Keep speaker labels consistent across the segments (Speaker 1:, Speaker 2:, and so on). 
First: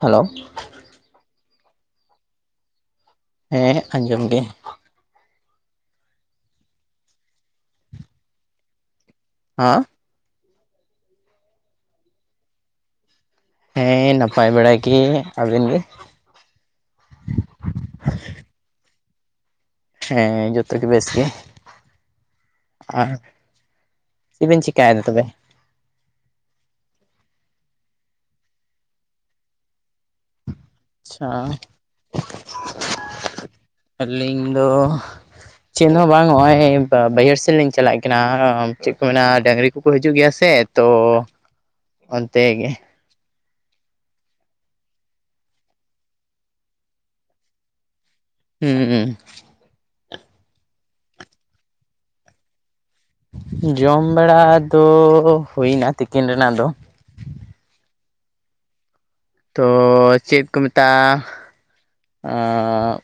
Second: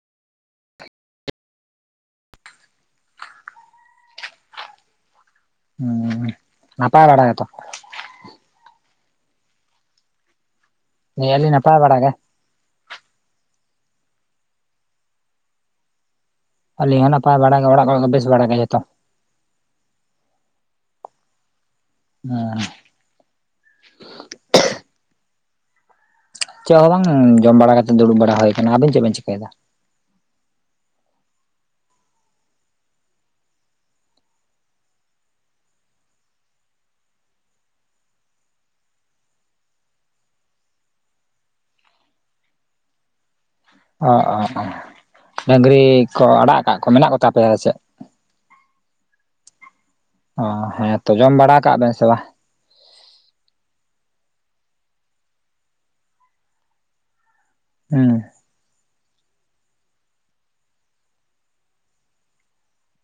Speaker 1: Hello ᱦᱮᱸ ᱟᱸᱡᱚᱢ ᱜᱮ,
Speaker 2: ᱦᱩᱸ ᱱᱟᱯᱟᱭ ᱵᱟᱲᱟ ᱜᱮ ᱛᱚ?
Speaker 1: ᱟᱸᱻ
Speaker 2: ᱞᱟᱹᱭ ᱟ ᱞᱹᱤᱧ ᱱᱟᱯᱟᱭ ᱵᱟᱲᱟ ᱜᱮ?
Speaker 1: ᱦᱮᱸ ᱱᱟᱯᱟᱭ ᱵᱟᱲᱟ ᱜᱮ ᱟᱵᱮᱱ ᱜᱮ?
Speaker 2: ᱟᱹᱞᱤᱧ ᱦᱚᱸ ᱱᱟᱯᱟᱭ ᱵᱟᱲ ᱜᱮ ᱚᱲᱟᱜ ᱠᱚᱨᱮ ᱫᱚ ᱵᱮᱥ ᱵᱟᱲᱟᱜ ᱜᱮ ᱡᱚᱛᱚ?
Speaker 1: ᱦᱮᱸ ᱡᱚᱛᱚ ᱜᱮ ᱵᱮᱥ ᱜᱮ,
Speaker 2: ᱦᱮᱸ
Speaker 1: ᱟᱨ ᱪᱮᱫᱵᱤᱱ ᱪᱤᱠᱟᱭᱫᱟ ᱛᱚᱵᱮ?
Speaker 2: ᱪᱮᱫ ᱦᱚᱸ ᱵᱟᱝ ᱡᱚᱢ ᱵᱟᱲᱟ ᱠᱟᱛᱮᱫ ᱫᱩᱲᱩᱵ ᱵᱟᱲᱟ ᱦᱩᱭ ᱟᱠᱟᱱᱟ ᱟᱵᱤᱱ ᱪᱮᱫ ᱵᱤᱱ ᱪᱤᱠᱟᱹᱭ ᱫᱟ?
Speaker 1: ᱟᱪᱪᱷᱟ ᱟᱹᱞᱤᱧ ᱫᱚᱼᱼ ᱪᱮᱫ ᱦᱚᱸ ᱵᱟᱝ ᱱᱚᱜᱼᱚᱭ ᱵᱟᱹᱭᱦᱟᱹᱲ ᱥᱮᱫ ᱞᱤᱧ ᱪᱟᱞᱟᱜ ᱠᱟᱱᱟ ᱪᱮᱫ ᱠᱚ ᱢᱮᱱᱟ ᱰᱟᱹᱝᱨᱤ ᱠᱚᱠᱚ ᱦᱤᱡᱩᱜ ᱜᱮᱭᱟ ᱥᱮᱼᱼ ᱛᱚ ᱚᱱᱛᱮ ᱜᱮᱼᱼ
Speaker 2: ᱚ ᱚ ᱰᱟᱹᱝᱨᱤ ᱠᱚ ᱟᱲᱟᱜ ᱟᱠᱟᱫ ᱠᱚ ᱢᱮᱱᱟᱜ ᱠᱚᱛᱟ ᱯᱮᱭᱟ ᱪᱮᱫ?
Speaker 1: ᱦᱩᱸᱻ
Speaker 2: ᱚ ᱦᱮᱸ ᱛᱚ ᱡᱚᱢ ᱵᱟᱲᱟ ᱠᱟᱜ ᱵᱮᱱ ᱥᱮ ᱵᱟᱝ?
Speaker 1: ᱡᱚᱢ ᱵᱟᱲᱟ ᱫᱚ ᱦᱩᱭᱱᱟ ᱛᱤᱠᱤᱱ ᱨᱮᱱᱟᱜ ᱫᱚᱼᱼ
Speaker 2: ᱦᱩᱸ
Speaker 1: ᱛᱚ ᱪᱮᱫ ᱠᱚ ᱢᱮᱛᱟᱜᱼᱟ ᱚᱸᱻ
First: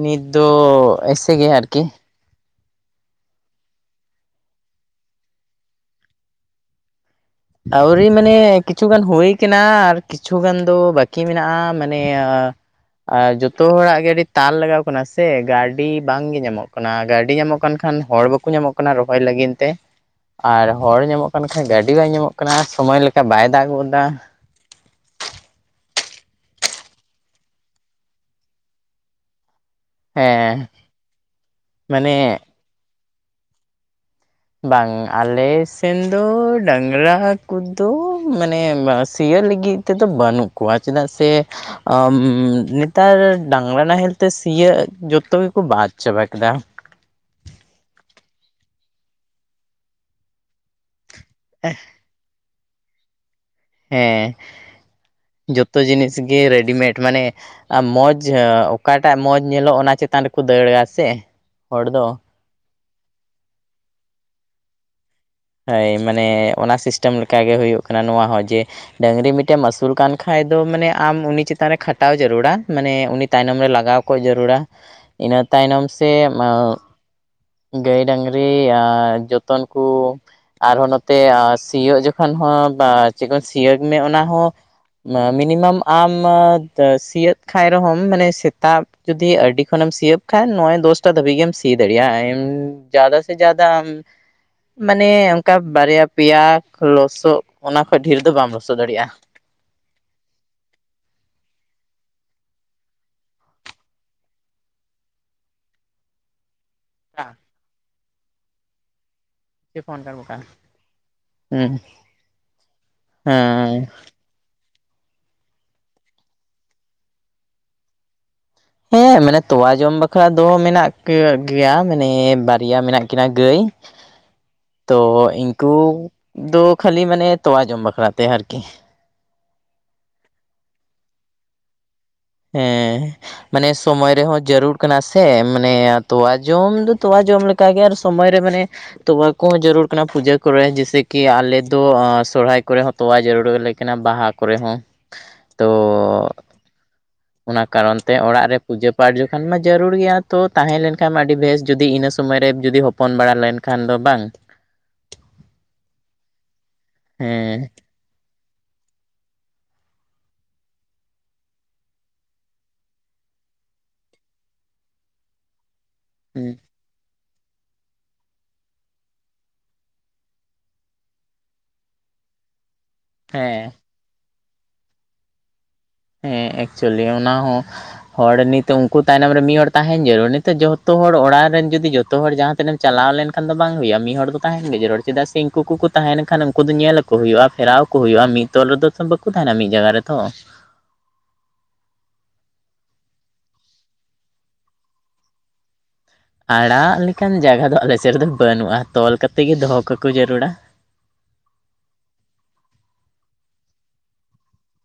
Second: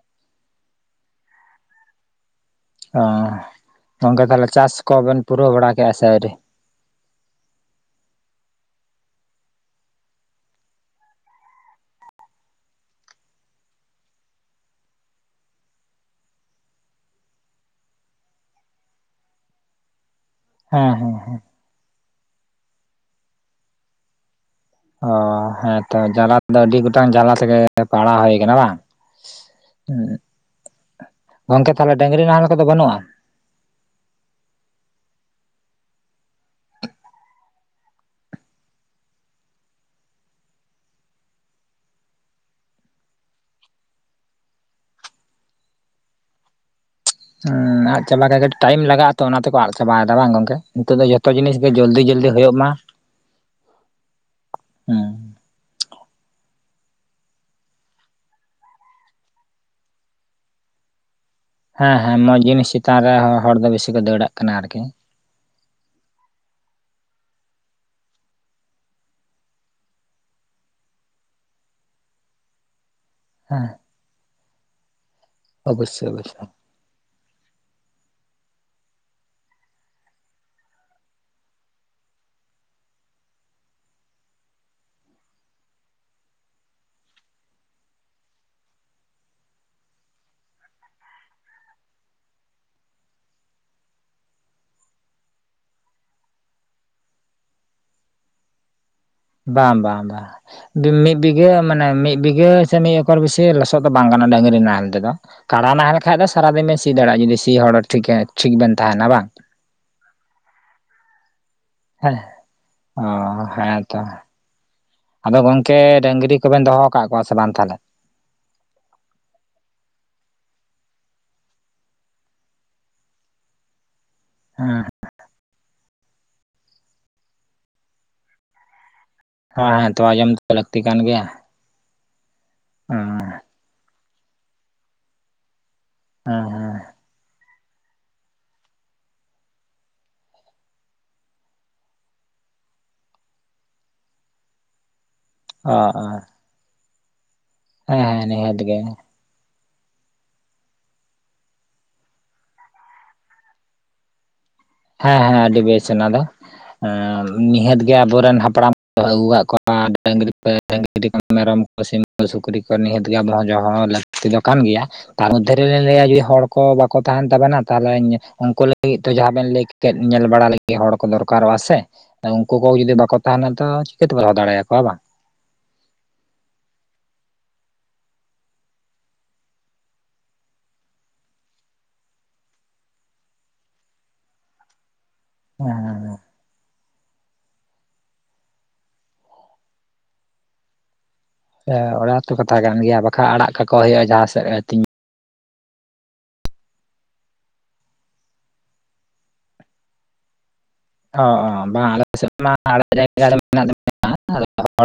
Speaker 1: ᱱᱤᱛ ᱫᱚ ᱮᱥᱮ ᱜᱮ ᱟᱨᱠᱤ᱾
Speaker 2: ᱚ ᱜᱚᱝᱠᱮ ᱛᱟᱦᱚᱞᱮ ᱪᱟᱥ ᱠᱚᱵᱮᱱ ᱯᱩᱨᱟᱹᱣ ᱵᱟᱲᱟ ᱠᱮᱫᱮᱜᱼᱟ ᱥᱮ ᱟᱹᱣᱨᱤ?
Speaker 1: ᱟᱹᱣᱨᱤ ᱢᱟᱱᱮ ᱠᱤᱪᱷᱩ ᱜᱟᱱ ᱦᱩᱭ ᱠᱟᱱᱟ ᱟᱨ ᱠᱤᱪᱷᱩ ᱜᱟᱱ ᱫᱚ ᱵᱟᱹᱠᱤ ᱢᱮᱱᱟᱜᱼᱟ ᱢᱟᱱᱮᱼᱼ ᱟᱨ ᱡᱚᱛᱚ ᱦᱚᱲᱟᱜ ᱜᱮ ᱟᱹᱰᱤ ᱛᱟᱞ ᱞᱟᱜᱟᱣ ᱠᱟᱱᱟ ᱥᱮ ᱜᱟᱹᱰᱤ ᱵᱟᱝ ᱜᱮ ᱧᱟᱢᱚᱜ ᱠᱟᱱᱟ ᱜᱟᱹᱰᱤ ᱧᱟᱢᱚᱜ ᱠᱟᱱ ᱠᱷᱟᱱᱼᱼ ᱠᱷᱟᱱ ᱦᱚᱲ ᱵᱟᱠᱚ ᱧᱟᱢᱚᱜ ᱠᱟᱱᱟ ᱨᱚᱦᱚᱭ ᱞᱟᱹᱜᱤᱫ ᱛᱮ᱾ ᱟᱨ
Speaker 2: ᱦᱮᱸ
Speaker 1: ᱦᱚᱲ
Speaker 2: ᱦᱮᱸ
Speaker 1: ᱧᱟᱢᱚᱜ ᱠᱟᱱ ᱠᱷᱟᱡ ᱜᱟᱹᱰᱤ ᱵᱟᱭ ᱧᱟᱢᱚᱜ ᱠᱟᱱᱟ ᱥᱚᱢᱚᱭ ᱞᱮᱠᱟ ᱵᱟᱭ ᱫᱟᱜ ᱜᱚᱫ ᱫᱟᱼᱼ
Speaker 2: ᱚ ᱦᱮᱸᱛᱚ ᱡᱟᱞᱟ ᱫᱚ ᱟᱹᱰᱤ ᱜᱚᱴᱟᱝ ᱡᱟᱞᱟ ᱛᱮᱜᱮ ᱯᱟᱲᱟᱣ ᱦᱩᱭ ᱠᱟᱱᱟ ᱵᱟᱝ? ᱦᱩᱸ
Speaker 1: ᱦᱮᱸ
Speaker 2: ᱜᱚᱝᱠᱮ ᱛᱟᱦᱚᱞᱮ
Speaker 1: ᱢᱟᱱᱮ
Speaker 2: ᱰᱟᱝᱨᱤ ᱱᱟᱦᱮᱞ ᱠᱚᱫᱚ ᱵᱟᱹᱱᱩᱜᱼᱟ?
Speaker 1: ᱵᱟᱝ ᱟᱞᱮ ᱥᱮᱱ ᱫᱚ ᱰᱟᱝᱨᱟ ᱠᱚᱫᱚ ᱢᱟᱱᱮ ᱥᱤᱭᱚᱜ ᱞᱟᱹᱜᱤᱫᱼᱼ ᱛᱮᱫ ᱫᱚ ᱵᱟᱹᱱᱩᱜ ᱠᱚᱣᱟ ᱪᱮᱫᱟᱜ ᱥᱮᱼᱼ ᱱᱮᱛᱟᱨ ᱰᱟᱝᱨᱟ ᱱᱟᱦᱮᱞ ᱛᱮ ᱥᱤᱭᱳᱜ ᱡᱚᱛᱚ ᱜᱮᱠᱚ ᱵᱟᱫ ᱪᱟᱵᱟ ᱠᱮᱫᱟᱼᱼ
Speaker 2: ᱦᱩᱸ ᱟᱫ ᱪᱟᱵᱟ ᱴᱟᱭᱤᱢ ᱞᱟᱜᱟᱜᱼᱟ ᱛᱚ ᱚᱱᱟᱛᱮᱠᱚ ᱟᱫ ᱪᱟᱵᱟᱭᱮᱫᱟ ᱵᱟᱝ ᱜᱚᱝᱠᱮ? ᱱᱤᱛᱚᱜ ᱫᱚ ᱡᱷᱚᱛᱚ ᱡᱤᱱᱤᱥ ᱜᱮ ᱡᱚᱞᱫᱤ ᱡᱚᱞᱫᱤ ᱦᱩᱭᱩᱜ ᱢᱟᱼᱼ
Speaker 1: ᱦᱮᱸ ᱡᱚᱛᱚ ᱡᱤᱱᱤᱥ ᱜᱮ ᱨᱮᱰᱤᱢᱮᱰ ᱢᱟᱱᱮᱼᱼ ᱟᱨ ᱢᱚᱡᱽ ᱚᱠᱟᱴᱟᱜ ᱢᱚᱡᱽ ᱧᱮᱞᱚᱜ ᱚᱱᱟ ᱪᱮᱛᱟᱱ ᱨᱮᱠᱚ ᱫᱟᱹᱲᱟ ᱥᱮᱼᱼ
Speaker 2: ᱦᱮᱸ ᱦᱮᱸ ᱢᱚᱡᱽ ᱡᱤᱱᱤᱥ ᱪᱮᱛᱟᱱ ᱨᱮ ᱦᱚᱲ ᱫᱚ ᱵᱤᱥᱤ ᱠᱚ ᱫᱟᱹᱲᱟᱜ ᱠᱟᱱᱟ ᱟᱨᱠᱤ᱾
Speaker 1: ᱦᱳᱭ ᱢᱟᱱᱮ ᱚᱱᱟ ᱥᱤᱥᱴᱮᱢ ᱞᱮᱠᱟᱜᱮ ᱦᱩᱭᱩᱜ ᱠᱟᱱᱟ ᱱᱚᱣᱟ ᱦᱚᱸ ᱡᱮᱼᱼ ᱰᱟᱹᱝᱨᱤ ᱢᱤᱫᱴᱮᱱ ᱮᱢ ᱟᱹᱥᱩᱞ ᱠᱟᱱ ᱠᱷᱟᱱ ᱫᱚ ᱢᱟᱱᱮ ᱟᱢ ᱩᱱᱤ ᱪᱮᱛᱟᱱ ᱨᱮ ᱠᱷᱟᱴᱟᱣ ᱡᱟᱹᱨᱩᱲᱟ ᱢᱟᱱᱮᱼᱼ ᱛᱟᱭᱱᱚᱢ ᱨᱮ ᱞᱟᱜᱟᱣ ᱠᱚᱜ ᱡᱟᱹᱨᱩᱲᱟ ᱤᱱᱟᱹ ᱛᱟᱭᱱᱚᱢ
Speaker 2: ᱚᱵᱚᱥᱥᱳᱭ
Speaker 1: ᱥᱮᱼᱼ
Speaker 2: ᱚᱵᱚᱥᱥᱳᱭ
Speaker 1: ᱜᱟᱹᱭ ᱰᱟᱹᱝᱨᱤ ᱟᱨ ᱡᱚᱛᱚᱱ ᱠᱩᱼᱼ ᱟᱨᱦᱚᱸ ᱱᱚᱛᱮ ᱥᱤᱭᱳᱜ ᱡᱚᱠᱷᱚᱱ ᱦᱚᱸ ᱪᱮᱫ ᱥᱤᱭᱳᱜ ᱢᱮ ᱚᱱᱟ ᱦᱚᱸ ᱢᱤᱱᱤᱢᱟᱢ ᱟᱢ ᱥᱤᱭᱳᱜ ᱠᱷᱟᱱ ᱨᱮᱦᱚᱸ ᱢᱟᱱᱮ ᱥᱮᱛᱟᱜᱼᱼ ᱡᱩᱫᱤ ᱟᱹᱰᱤ ᱠᱷᱚᱱᱮᱢ ᱥᱤᱭᱳᱜ ᱠᱷᱟᱱ ᱱᱚᱜᱚᱭ ᱫᱚᱥᱴᱟ ᱫᱷᱟᱹᱵᱤᱡ ᱜᱮᱢ ᱥᱤ ᱫᱟᱲᱮᱭᱟᱜᱼᱟ ᱡᱟᱫᱟ ᱥᱮ ᱡᱟᱫᱟ ᱟᱢᱼᱼ ᱢᱟᱱᱮ ᱚᱱᱠᱟ ᱵᱟᱨᱭᱟ ᱯᱮᱭᱟ ᱞᱚᱥᱚᱫ ᱚᱱᱟ ᱠᱷᱚᱡ ᱰᱷᱮᱨ ᱫᱚ ᱵᱟᱢ ᱞᱚᱥᱚᱫ ᱫᱟᱲᱮᱭᱟᱜᱼᱟ᱾
Speaker 2: ᱵᱟᱝ, ᱵᱟᱝ, ᱵᱟᱝ ᱢᱤᱫ ᱵᱤᱜᱷᱟᱹ ᱢᱟᱱᱮ ᱢᱤᱫ ᱵᱤᱜᱷᱟᱹ ᱥᱮ ᱢᱤᱫ ᱚᱠᱚᱨ ᱵᱮᱥᱤ ᱞᱚᱥᱚᱫ ᱫᱚ ᱵᱟᱝ ᱠᱟᱱᱟ ᱰᱟᱹᱝᱨᱤ ᱱᱟᱦᱮᱞ ᱛᱮᱫᱚ ᱠᱟᱰᱟ ᱱᱟᱦᱮᱞ ᱠᱷᱟᱡ ᱫᱚ ᱥᱟᱨᱟᱫᱤᱱ ᱵᱮᱱ ᱥᱤ ᱫᱟᱲᱮᱭᱟᱜᱼᱟ ᱡᱩᱫᱤ ᱥᱤ ᱦᱚᱲ ᱴᱷᱤᱠ ᱮ ᱴᱷᱤᱠ ᱵᱮᱱ ᱛᱟᱦᱮᱱᱟ ᱵᱟᱝ?
Speaker 1: [unintelligible] ᱦᱩᱸ
Speaker 2: ᱦᱮᱸ ᱚ ᱦᱮᱸᱛᱚ᱾ ᱟᱫᱚ ᱜᱚᱝᱠᱮ ᱰᱟᱹᱝᱨᱤ ᱠᱚᱵᱮᱱ ᱫᱚᱦᱚ ᱟᱠᱟᱫ ᱠᱚᱣᱟ ᱥᱮ ᱵᱟᱝ ᱛᱟᱦᱚᱞᱮ?
Speaker 1: ᱦᱮᱸ ᱢᱟᱱᱮ ᱛᱚᱣᱟ ᱡᱚᱢ ᱵᱟᱠᱷᱨᱟ ᱫᱚ ᱢᱮᱱᱟᱜ ᱠᱟᱜ ᱜᱮᱭᱟ ᱢᱟᱱᱮ ᱵᱟᱨᱭᱟ ᱢᱮᱱᱟᱜ ᱠᱤᱱᱟᱹ ᱜᱟᱹᱭ᱾
Speaker 2: ᱦᱮᱸ᱾
Speaker 1: ᱛᱚ ᱤᱱᱠᱩ ᱫᱚ ᱠᱷᱟᱹᱞᱤ ᱢᱟᱱᱮ ᱛᱚᱣᱟ ᱡᱚᱢ ᱵᱟᱠᱷᱨᱟ ᱛᱮ ᱟᱨᱠᱤ᱾
Speaker 2: ᱦᱮᱸ ᱦᱮᱸ ᱛᱚᱣᱟ ᱡᱸᱚᱢ ᱫᱚ ᱞᱟᱹᱠᱛᱤ ᱠᱟᱱ ᱜᱮᱭᱟ᱾
Speaker 1: ᱦᱮᱸ, ᱢᱟᱱᱮ ᱥᱚᱢᱚᱭ ᱨᱮᱦᱚᱸ ᱡᱟᱹᱨᱩᱲ ᱠᱟᱱᱟ ᱥᱮ ᱢᱟᱱᱮ ᱛᱚᱣᱟ
Speaker 2: ᱦᱮᱸ
Speaker 1: ᱡᱚᱢ
Speaker 2: ᱦᱮᱸ
Speaker 1: ᱫᱚ ᱛᱚᱣᱟ ᱡᱚᱢ ᱞᱮᱠᱟ ᱜᱮ ᱟᱨ ᱥᱚᱢᱚᱭ ᱨᱮ ᱢᱟᱱᱮᱼᱼ ᱛᱚᱣᱟ ᱠᱚᱦᱚᱸ ᱡᱟᱹᱨᱩᱲ ᱠᱟᱱᱟ ᱯᱩᱡᱟᱹ ᱠᱚᱨᱮ ᱡᱮᱭᱥᱮ ᱠᱤ ᱟᱞᱮ ᱫᱚ ᱥᱚᱨᱦᱟᱭ ᱠᱚᱨᱮ ᱦᱚᱸ᱾ ᱛᱚᱣᱟ ᱡᱟᱹᱨᱩᱲᱟᱞᱮ ᱠᱟᱱᱟ ᱵᱟᱦᱟ ᱠᱚᱨᱮ ᱦᱚᱸ᱾ ᱛᱚ
Speaker 2: ᱚ ᱚᱸ᱾
Speaker 1: ᱚᱱᱟ ᱠᱟᱨᱚᱱ ᱛᱮ ᱚᱲᱟᱜ
Speaker 2: ᱱᱤᱦᱟᱹᱛ
Speaker 1: ᱨᱮ
Speaker 2: ᱜᱮ
Speaker 1: ᱯᱩᱡᱟᱹ ᱯᱟᱴ ᱡᱚᱠᱷ ᱠᱷᱟᱱ ᱢᱟ ᱡᱟᱹᱨᱩᱲ ᱜᱮᱭᱟ ᱛᱚ ᱛᱟᱦᱮᱸᱞᱱᱠᱷᱟᱱ ᱢᱟ ᱟᱹᱰᱤ ᱵᱮᱥ, ᱡᱩᱫᱤ ᱤᱱᱟᱹ ᱥᱚᱢᱚᱭ ᱨᱮ ᱡᱩᱫᱤ ᱦᱚᱯᱚᱱ ᱵᱟᱲᱟ ᱞᱮᱱᱠᱷᱟᱱ ᱫᱚ ᱵᱟᱝ?
Speaker 2: ᱦᱮᱸ ᱦᱮᱸ ᱟᱹᱰᱤ ᱵᱮᱥ ᱚᱱᱟ ᱫᱚ, ᱮᱸ
Speaker 1: ᱦᱮᱸ
Speaker 2: ᱱᱤᱦᱟᱹᱛ ᱟᱵᱚᱨᱮᱱ ᱦᱟᱯᱲᱟᱢ ᱠᱚ ᱟᱹᱜᱩ ᱠᱟᱜ ᱠᱚᱣᱟ [unintelligible] ᱢᱮᱨᱚᱢ ᱠᱚ ᱥᱤᱢ ᱥᱩᱠᱨᱤ ᱠᱚ ᱱᱤᱦᱟᱹᱛ ᱜᱮ ᱟᱵᱚ ᱦᱚᱸ ᱫᱚᱦᱚᱸ ᱦᱚᱸ ᱞᱟᱹᱠᱛᱤ ᱫᱚ ᱠᱟᱱ ᱜᱮᱭᱟ᱾ ᱛᱟᱨ ᱢᱚᱫᱽᱫᱷᱮ ᱨᱮᱞᱤᱧ ᱞᱟᱹᱭᱟ ᱡᱩᱫᱤ ᱦᱚᱲ ᱠᱚ ᱵᱟᱠᱚ ᱛᱟᱦᱮᱱ ᱛᱟᱵᱮᱱᱟ, ᱛᱟᱦᱚᱞᱮ ᱩᱱᱠᱩ ᱞᱟᱹᱜᱤᱫ ᱛᱮ ᱡᱟᱦᱟᱸ ᱵᱮᱱ ᱞᱟᱹᱭ ᱧᱮᱞ ᱵᱟᱲᱟ ᱞᱟᱹᱜᱤᱫ ᱦᱚᱲ ᱠᱚ ᱫᱚᱨᱠᱟᱨᱚᱜᱼᱟ ᱥᱮ, ᱩᱱᱠᱩ ᱠᱚ ᱡᱩᱫᱤ ᱵᱟᱠᱚ ᱛᱟᱦᱮᱱᱟ ᱛᱚ
Speaker 1: ᱦᱮᱸ
Speaker 2: ᱪᱤᱠᱟᱹ ᱛᱮᱵᱚ ᱫᱚᱦᱚ ᱫᱟᱲᱮᱭᱟᱠᱚᱣᱟ ᱵᱟᱝ ᱾
Speaker 1: ᱦᱮᱸ ᱮᱠᱪᱩᱭᱮᱞᱤ ᱚᱱᱟ ᱦᱚᱸ᱾ ᱦᱚᱲ ᱱᱤᱛᱚᱜ ᱩᱱᱠᱩ ᱛᱟᱭᱱᱚᱢ ᱨᱮ ᱢᱤᱫ ᱦᱚᱲ ᱛᱟᱦᱮᱱ ᱡᱟᱹᱨᱩᱲ, ᱱᱤᱛᱚᱜ ᱡᱚᱛᱚ ᱦᱚᱲ ᱚᱲᱟᱜ ᱨᱮᱱ ᱡᱩᱫᱤ ᱡᱚᱛᱚ ᱦᱚᱲ ᱡᱟᱦᱟᱸ ᱥᱮᱱ ᱮᱢ ᱪᱟᱞᱟᱣ ᱞᱮᱱᱠᱷᱟᱱ ᱫᱚ ᱵᱟᱝ ᱦᱩᱭᱩᱜᱼᱟ, ᱢᱤᱫ ᱦᱚᱲ ᱫᱚ ᱛᱟᱦᱮᱱ ᱜᱮ ᱡᱟᱹᱨᱲ ᱪᱮᱫᱟᱜ ᱥᱮ ᱤᱱᱠᱩ
Speaker 2: ᱦᱮᱸ
Speaker 1: ᱠᱚᱠᱚ ᱛᱟᱦᱮ ᱞᱮᱱ ᱠᱷᱟᱱ ᱩᱱᱠᱩ ᱫᱚ ᱧᱮᱞ ᱠᱚ ᱦᱩᱭᱩᱜᱼᱟ, ᱯᱷᱮᱨᱟᱣ ᱠᱚ ᱦᱩᱭᱩᱜᱼᱟ, ᱢᱤᱫ ᱛᱚᱞ ᱨᱮᱫᱚ ᱛᱚ ᱵᱟᱠ ᱩ ᱛᱟᱦᱮᱱᱟ ᱢᱤᱫ ᱡᱟᱜᱟ ᱨᱮᱛᱚ᱾
Speaker 2: ᱦᱮᱸ ᱚᱱᱟ ᱦᱚᱛᱚ ᱠᱟᱛᱷᱟ ᱠᱟᱱ ᱜᱮᱭᱟ, ᱵᱟᱠᱷᱟᱱ ᱟᱲᱟᱜ ᱠᱟᱠᱚ ᱦᱩᱭᱩᱜᱼᱟ, ᱡᱟᱦᱟᱸ ᱥᱮᱫ ᱨᱮ ᱟᱛᱤ
Speaker 1: ᱟᱲᱟᱜ ᱞᱮᱠᱟᱱ ᱡᱟᱜᱟ ᱫᱚ ᱟᱞᱮ ᱥᱮᱫ ᱨᱮ ᱫᱚ ᱵᱟᱹᱱᱩᱜᱼᱟ, ᱛᱚᱞ ᱠᱟᱛᱮ ᱜᱮ ᱫᱚᱦᱚ ᱠᱟᱠᱩ ᱡᱟᱹᱨᱩᱲᱟ᱾
Speaker 2: ᱚ ᱚᱸ ᱵᱟᱝ ᱟᱞᱮ ᱥᱮᱫ ᱢᱟ ᱟᱲᱟᱜ ᱡᱟᱭᱜᱟ ᱫᱚ ᱢᱮᱱᱟᱜ [unintelligible]